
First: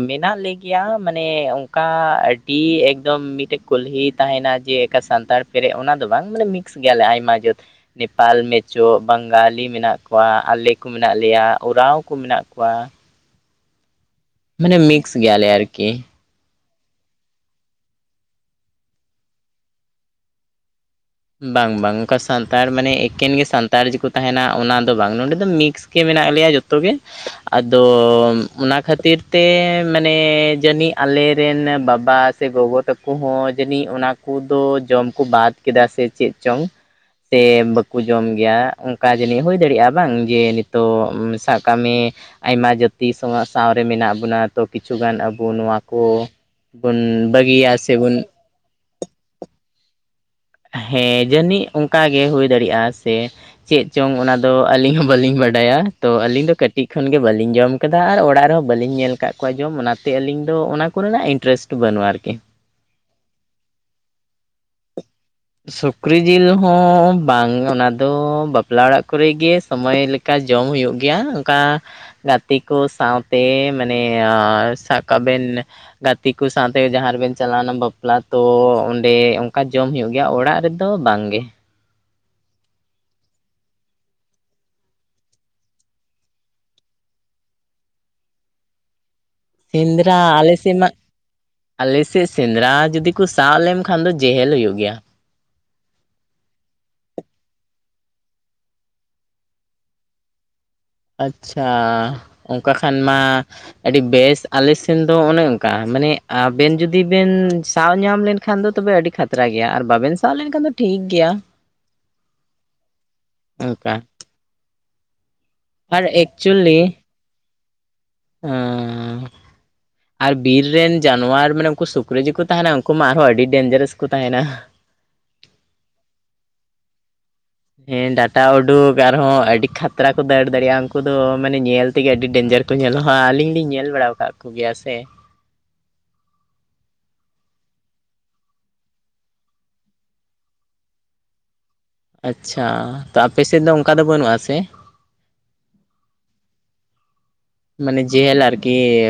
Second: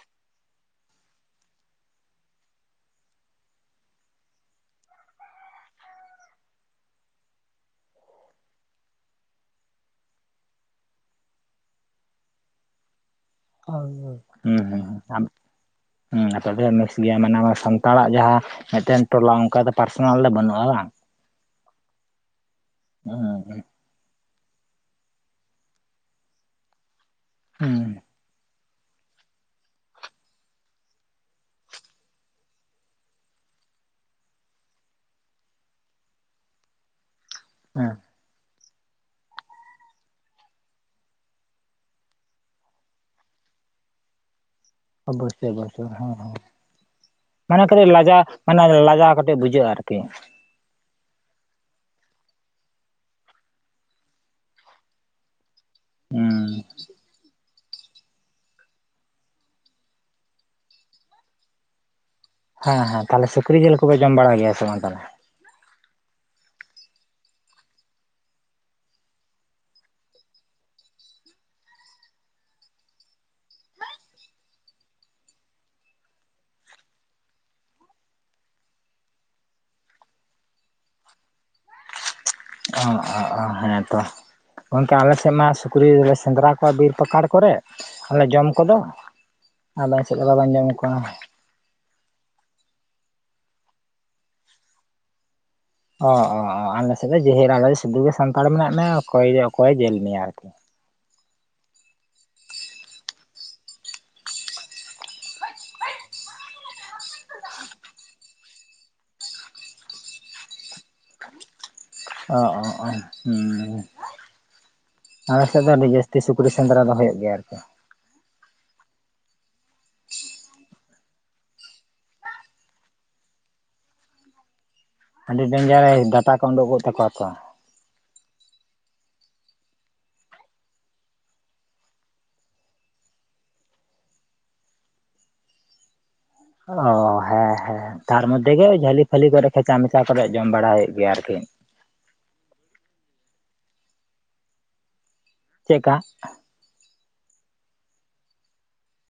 Speaker 1: ᱢᱮᱱᱟᱜ ᱞᱮ ᱜᱮᱭᱟ ᱢᱟᱱᱮ ᱚᱠᱟ ᱟᱹᱰᱤ ᱮᱠᱫᱚᱢ ᱢᱤᱫᱴᱮᱱ ᱠᱩᱞᱦᱤ ᱛᱟᱦᱮᱱᱟ ᱡᱮ ᱮᱠᱟ ᱥᱟᱱᱛᱟᱲ ᱯᱮᱨᱮᱡ ᱚᱱᱟ ᱫᱚ ᱵᱟᱝ ᱢᱟᱱᱮ ᱢᱤᱫᱼᱼ ᱢᱤᱠᱥ ᱜᱮᱭᱟᱞᱮ ᱟᱭᱢᱟ ᱡᱟᱹᱛ ᱱᱮᱯᱟᱞ ᱢᱮᱡᱳ ᱵᱟᱝᱜᱟᱞᱤᱼᱼ ᱢᱮᱱᱟᱜ ᱠᱚᱣᱟ ᱟᱞᱮ ᱠᱚ ᱢᱮᱱᱟᱜ ᱞᱮᱭᱟ ᱳᱨᱟᱣ ᱠᱚ ᱢᱮᱱᱟᱜ ᱠᱚᱣᱟ᱾
Speaker 2: ᱦᱳᱭ ᱦᱳᱭ
Speaker 1: ᱢᱟᱱᱮ ᱢᱤᱠᱥ ᱜᱮᱭᱟᱞᱮ ᱟᱨᱠᱤ᱾
Speaker 2: ᱟᱯᱮ ᱫᱚᱯᱮ ᱢᱤᱠᱥ ᱜᱮᱭᱟ ᱢᱟᱱᱮ ᱥᱟᱱᱛᱟᱲᱟᱜ ᱡᱟᱦᱟᱸ ᱢᱤᱫᱴᱮᱱ ᱴᱚᱞᱟ ᱚᱱᱠᱟ ᱫᱚ ᱯᱟᱨᱥᱚᱱᱟᱞ ᱫᱚ ᱵᱟᱹᱱᱩᱜᱼᱟ ᱵᱟᱝ?
Speaker 1: ᱵᱟᱝ ᱵᱟᱝ ᱚᱱᱠᱟ ᱥᱟᱱᱛᱟᱲ ᱢᱟᱱᱮ ᱮᱠᱮᱱ ᱜᱮ
Speaker 2: ᱦᱩᱸ
Speaker 1: ᱥᱟᱱᱛᱟᱲ ᱡᱮᱠᱚᱼᱼ ᱛᱟᱦᱮᱱᱟ ᱚᱱᱟᱫᱚ ᱵᱟᱝ ᱱᱚᱰᱮᱫᱚ ᱫᱚ ᱢᱤᱠᱥ ᱜᱮ ᱢᱮᱱᱟᱜ ᱞᱮᱭᱟ ᱡᱷᱚᱛᱚᱜᱮ
Speaker 2: ᱦᱩᱸ
Speaker 1: ᱟᱫᱚᱼᱼ ᱚᱱᱟ ᱠᱷᱟᱹᱛᱤᱨ ᱛᱮ ᱢᱟᱱᱮ ᱡᱟᱹᱱᱤᱡ ᱟᱞᱮᱨᱮᱱ ᱵᱟᱵᱟ ᱥᱮ ᱜᱚᱜᱚ ᱛᱟᱠᱚᱼᱼ ᱠᱩᱦᱚᱸ ᱡᱟᱹᱱᱤᱡ ᱚᱱᱟ ᱠᱚᱫᱚ ᱡᱚᱢ ᱠᱚ ᱵᱟᱫᱽ ᱠᱮᱫᱟ ᱥᱮᱼᱼ ᱥᱮ ᱪᱮᱫ ᱪᱚᱝ? ᱥᱮ
Speaker 2: ᱦᱮᱸ
Speaker 1: ᱵᱟᱠᱩᱼᱼ ᱡᱚᱢ ᱜᱮᱭᱟ ᱚᱱᱠᱟ ᱡᱟᱹᱱᱤᱡ ᱦᱩᱭ ᱫᱟᱲᱮᱭᱟᱜᱼᱟ ᱵᱟᱝ ᱡᱮ ᱱᱤᱛᱚᱜ ᱥᱟᱵ ᱠᱟᱜ ᱢᱮ, ᱟᱭᱢᱟ ᱡᱟᱹᱛᱤ ᱥᱟ ᱥᱟᱶᱨᱮ ᱢᱮᱱᱟᱜ ᱵᱚᱱᱟ ᱛᱚ ᱠᱤᱪᱷᱩ ᱜᱟᱱ ᱟᱵᱚ
Speaker 2: ᱚᱵᱚᱥᱥᱳᱭ
Speaker 1: ᱱᱚᱣᱟ
Speaker 2: ᱚᱵᱚᱥᱥᱳᱭ
Speaker 1: ᱠᱚ
Speaker 2: ᱦᱮᱸ
Speaker 1: ᱵᱚ
Speaker 2: ᱦᱮᱸ
Speaker 1: ᱵᱚᱱ
Speaker 2: ᱢᱟᱱᱮ
Speaker 1: ᱵᱟᱹᱜᱤᱭᱟ
Speaker 2: ᱠᱟᱹᱴᱤᱡ
Speaker 1: ᱥᱮᱵᱚᱱᱼᱼ
Speaker 2: ᱞᱟᱡᱟ ᱢᱟᱱᱮ ᱞᱟᱡᱟᱣ ᱠᱟᱴᱤᱡ ᱵᱩᱡᱷᱟᱹᱜᱼᱟ ᱟᱨᱠᱤ᱾
Speaker 1: ᱦᱮᱸ ᱡᱟᱹᱱᱤᱡ ᱚᱱᱠᱟ ᱜᱮ ᱦᱩᱭ ᱫᱟᱲᱮᱭᱟᱜᱼᱟ ᱥᱮᱼᱼ ᱪᱮᱫ ᱪᱚᱝ ᱚᱱᱟᱫᱚ ᱟᱹᱞᱤᱧ ᱦᱚᱸ ᱵᱟᱞᱤᱧ ᱵᱟᱰᱟᱭᱟ ᱛᱚ ᱟᱹᱞᱤᱧ ᱫᱚ
Speaker 2: ᱦᱩᱸ
Speaker 1: ᱠᱟᱹᱴᱤᱡ ᱠᱷᱚᱱᱜᱮ ᱵᱟᱞᱤᱧ ᱡᱚᱢᱼᱼ ᱠᱟᱫᱟ ᱟᱨ ᱚᱲᱟᱜ ᱨᱮᱦᱚᱸ ᱵᱟᱹᱞᱤᱧ ᱧᱮᱞ ᱠᱟᱫ ᱠᱚᱣᱟ ᱡᱚᱢ ᱚᱱᱟᱛᱮ ᱟᱹᱞᱤᱧ ᱫᱚ ᱚᱱᱟ ᱠᱚᱨᱮᱱᱟᱜ ᱤᱱᱴᱟᱨᱮᱥᱴ ᱵᱟᱹᱱᱩᱜᱼᱟ ᱟᱨᱠᱤᱼᱼ
Speaker 2: ᱦᱮᱸ ᱦᱮᱸ ᱛᱟᱦᱚᱞᱮ ᱥᱩᱠᱨᱤ ᱡᱮᱞ ᱠᱚᱯᱮ ᱡᱚᱢ ᱵᱟᱲᱟᱭ ᱜᱮᱭᱟ ᱥᱮ ᱵᱟᱝ ᱛᱚᱦᱞᱮ?
Speaker 1: ᱥᱩᱠᱨᱤ ᱡᱤᱞ ᱦᱚᱸ ᱵᱟᱝ ᱚᱱᱟ ᱫᱚ ᱵᱟᱯᱞᱟ ᱚᱲᱟᱜ ᱠᱚᱨᱮ ᱜᱮ ᱥᱚᱢᱚᱭ ᱞᱮᱠᱟᱼᱼ ᱠᱟ ᱡᱚᱢ ᱦᱩᱭᱩᱜ ᱜᱮᱭᱟ ᱚᱱᱠᱟᱼᱼ ᱜᱟᱛᱮ ᱠᱚ ᱥᱟᱶᱛᱮ ᱢᱟᱱᱮ ᱥᱟᱠᱟ ᱵᱮᱱ ᱜᱟᱛᱮ ᱠᱚ ᱥᱟᱶᱛᱮ ᱡᱟᱦᱟᱸ ᱨᱮᱵᱮᱱ ᱪᱟᱞᱟᱣᱱᱟ ᱵᱟᱯᱞᱟ ᱛᱚ ᱚᱸᱰᱮ ᱚᱱᱠᱟ ᱡᱚᱢ ᱦᱳᱭᱳᱜᱼᱼ ᱜᱮᱭᱟ ᱚᱲᱟᱜ ᱨᱮᱫᱚ ᱵᱟᱝᱜᱮ᱾
Speaker 2: ᱚ ᱚ ᱚ ᱦᱮᱸ ᱛᱚ᱾ ᱜᱚᱝᱠᱮ ᱟᱞᱮ ᱥᱮᱫ ᱢᱟ ᱥᱩᱠᱨᱤᱞᱮ ᱥᱮᱸᱫᱽᱨᱟ ᱠᱚᱣᱟ ᱵᱤᱨ ᱯᱟᱠᱟᱲ ᱠᱚᱨᱮ, ᱟᱨᱞᱮ ᱡᱚᱢ ᱠᱚᱫᱚ, ᱟᱵᱮᱱ ᱥᱮᱫ
Speaker 1: ᱥᱤᱱᱫᱨᱟ
Speaker 2: ᱫᱚ ᱵᱟᱵᱮᱱ ᱡᱚᱢ
Speaker 1: ᱟᱞᱥᱤᱫ ᱢᱟᱼᱼ
Speaker 2: ᱠᱚᱣᱟ
Speaker 1: ᱟᱞᱮᱥᱮᱫ ᱥᱮᱸᱫᱽᱨᱟ ᱡᱩᱫᱤ ᱠᱚ ᱥᱟᱵ ᱞᱮᱢ ᱠᱷᱟᱱ ᱫᱚ ᱡᱮᱦᱳᱞ ᱦᱩᱭᱩᱜ ᱜᱮᱭᱟ᱾
Speaker 2: ᱚ ᱚ ᱚ ᱟᱞᱮᱥᱮᱫ ᱫᱚ ᱡᱮᱦᱮᱨ ᱟᱞᱮ ᱫᱚ ᱥᱩᱫᱩ ᱜᱮ ᱥᱟᱱᱛᱟᱲ ᱢᱮᱱᱟᱜ ᱢᱮᱭᱟ ᱚᱠᱚᱭ ᱚᱠᱚᱭᱮ ᱡᱮᱞ ᱢᱮᱭᱟ ᱟᱨᱠᱤ᱾
Speaker 1: ᱟᱪᱪᱷᱟ ᱚᱱᱠᱟ ᱠᱷᱟᱱ ᱢᱟ ᱟᱹᱰᱤ ᱵᱮᱥ ᱟᱞᱮ ᱥᱮᱱ ᱫᱚ ᱚᱱᱮ ᱚᱱᱠᱟ ᱢᱟᱱᱮ ᱟᱵᱮᱱ ᱡᱩᱫᱤ ᱵᱮᱱ ᱥᱟᱵ ᱧᱟᱢ ᱞᱮᱱᱼᱼ ᱠᱷᱟᱱ ᱫᱚ ᱛᱚᱵᱮ ᱟᱹᱰᱤ ᱠᱷᱟᱛᱨᱟ ᱜᱮᱭᱟ ᱟᱨ ᱵᱟᱵᱮᱱ ᱥᱟᱵ ᱞᱮᱱᱠᱷᱟᱱ ᱫᱚ ᱴᱷᱤᱠ ᱜᱮᱭᱟ᱾
Speaker 2: ᱚ ᱚ ᱚ ᱻ ᱦᱩᱸ
Speaker 1: ᱚᱱᱠᱟ
Speaker 2: ᱟᱞᱮ ᱥᱮᱫ ᱫᱚ ᱟᱹᱰᱤ
Speaker 1: ᱟᱨ
Speaker 2: ᱡᱟᱹᱥᱛᱤ ᱥᱩᱠᱨᱤ ᱥᱮᱸᱫᱽᱨᱟ ᱫᱚ ᱦᱳᱭᱳᱜ ᱜᱮᱭᱟ᱾ ᱟᱨ
Speaker 1: ᱩᱸᱻ
Speaker 2: [inaudible]
Speaker 1: ᱟᱨ ᱵᱤᱨ ᱨᱮᱱ ᱡᱟᱱᱣᱟᱨ ᱢᱟᱱᱮ ᱩᱱᱠᱩ ᱥᱩᱠᱨᱤ ᱡᱮᱠᱚ ᱛᱟᱦᱮᱱᱟ ᱩᱱᱠᱩ ᱢᱟ ᱟᱨᱦᱚᱸ ᱟᱹᱰᱤ ᱰᱮᱱᱡᱟᱨᱟᱥ ᱠᱚ ᱛᱟᱦᱮᱱᱟ᱾
Speaker 2: ᱟᱹᱰᱤ ᱰᱮᱱᱡᱟᱨᱮᱥ ᱰᱟᱴᱟ ᱠᱚ ᱳᱰᱩᱞᱳᱠᱚᱜ ᱛᱟᱠᱚᱣᱟ?
Speaker 1: ᱦᱮᱸ ᱰᱟᱴᱟ ᱩᱰᱩᱠ ᱟᱨᱦᱚᱸ ᱟᱹᱰᱤ ᱠᱷᱟᱛᱨᱟ ᱠᱚ ᱫᱟᱹᱲ ᱫᱟᱲᱮᱭᱟᱜᱼᱟ ᱩᱱᱠᱩ ᱫᱚ ᱢᱟᱱᱮ ᱧᱮᱞ ᱛᱮᱜᱮ ᱟᱹᱰᱤ ᱰᱮᱧᱡᱟᱨᱼᱼ ᱠᱚ ᱧᱮᱞᱚᱜ ᱟᱹᱞᱤᱧ ᱞᱤᱧ ᱧᱮᱞ ᱵᱟᱲᱟᱣ ᱠᱟᱜ ᱠᱚᱜᱮᱭᱟ ᱥᱮᱼᱼ
Speaker 2: ᱚ ᱦᱮᱸ ᱦᱮᱸ ᱛᱟᱨ ᱢᱚᱫᱽᱫᱷᱮ ᱜᱮ ᱡᱷᱟᱹᱞᱤ ᱯᱷᱟᱹᱞᱤ ᱠᱚᱨᱮ ᱠᱷᱮᱪᱟ ᱢᱮᱪᱟ ᱠᱚᱨᱮ ᱡᱚᱢ ᱵᱟᱲᱟᱭᱴ ᱦᱩᱭᱩᱜ ᱜᱮᱭᱟ ᱟᱨᱠᱤ
Speaker 1: ᱟᱪᱪᱷᱟ ᱛᱚ ᱟᱯᱮ ᱥᱮᱫ ᱫᱚ ᱚᱱᱠᱟ ᱫᱚ ᱵᱟᱹᱱᱩᱜᱼᱟ ᱥᱮ?
Speaker 2: ᱪᱮᱫᱠᱟ?
Speaker 1: ᱢᱟᱱᱮ ᱡᱮᱦᱮᱞ ᱟᱨᱠᱤ ᱾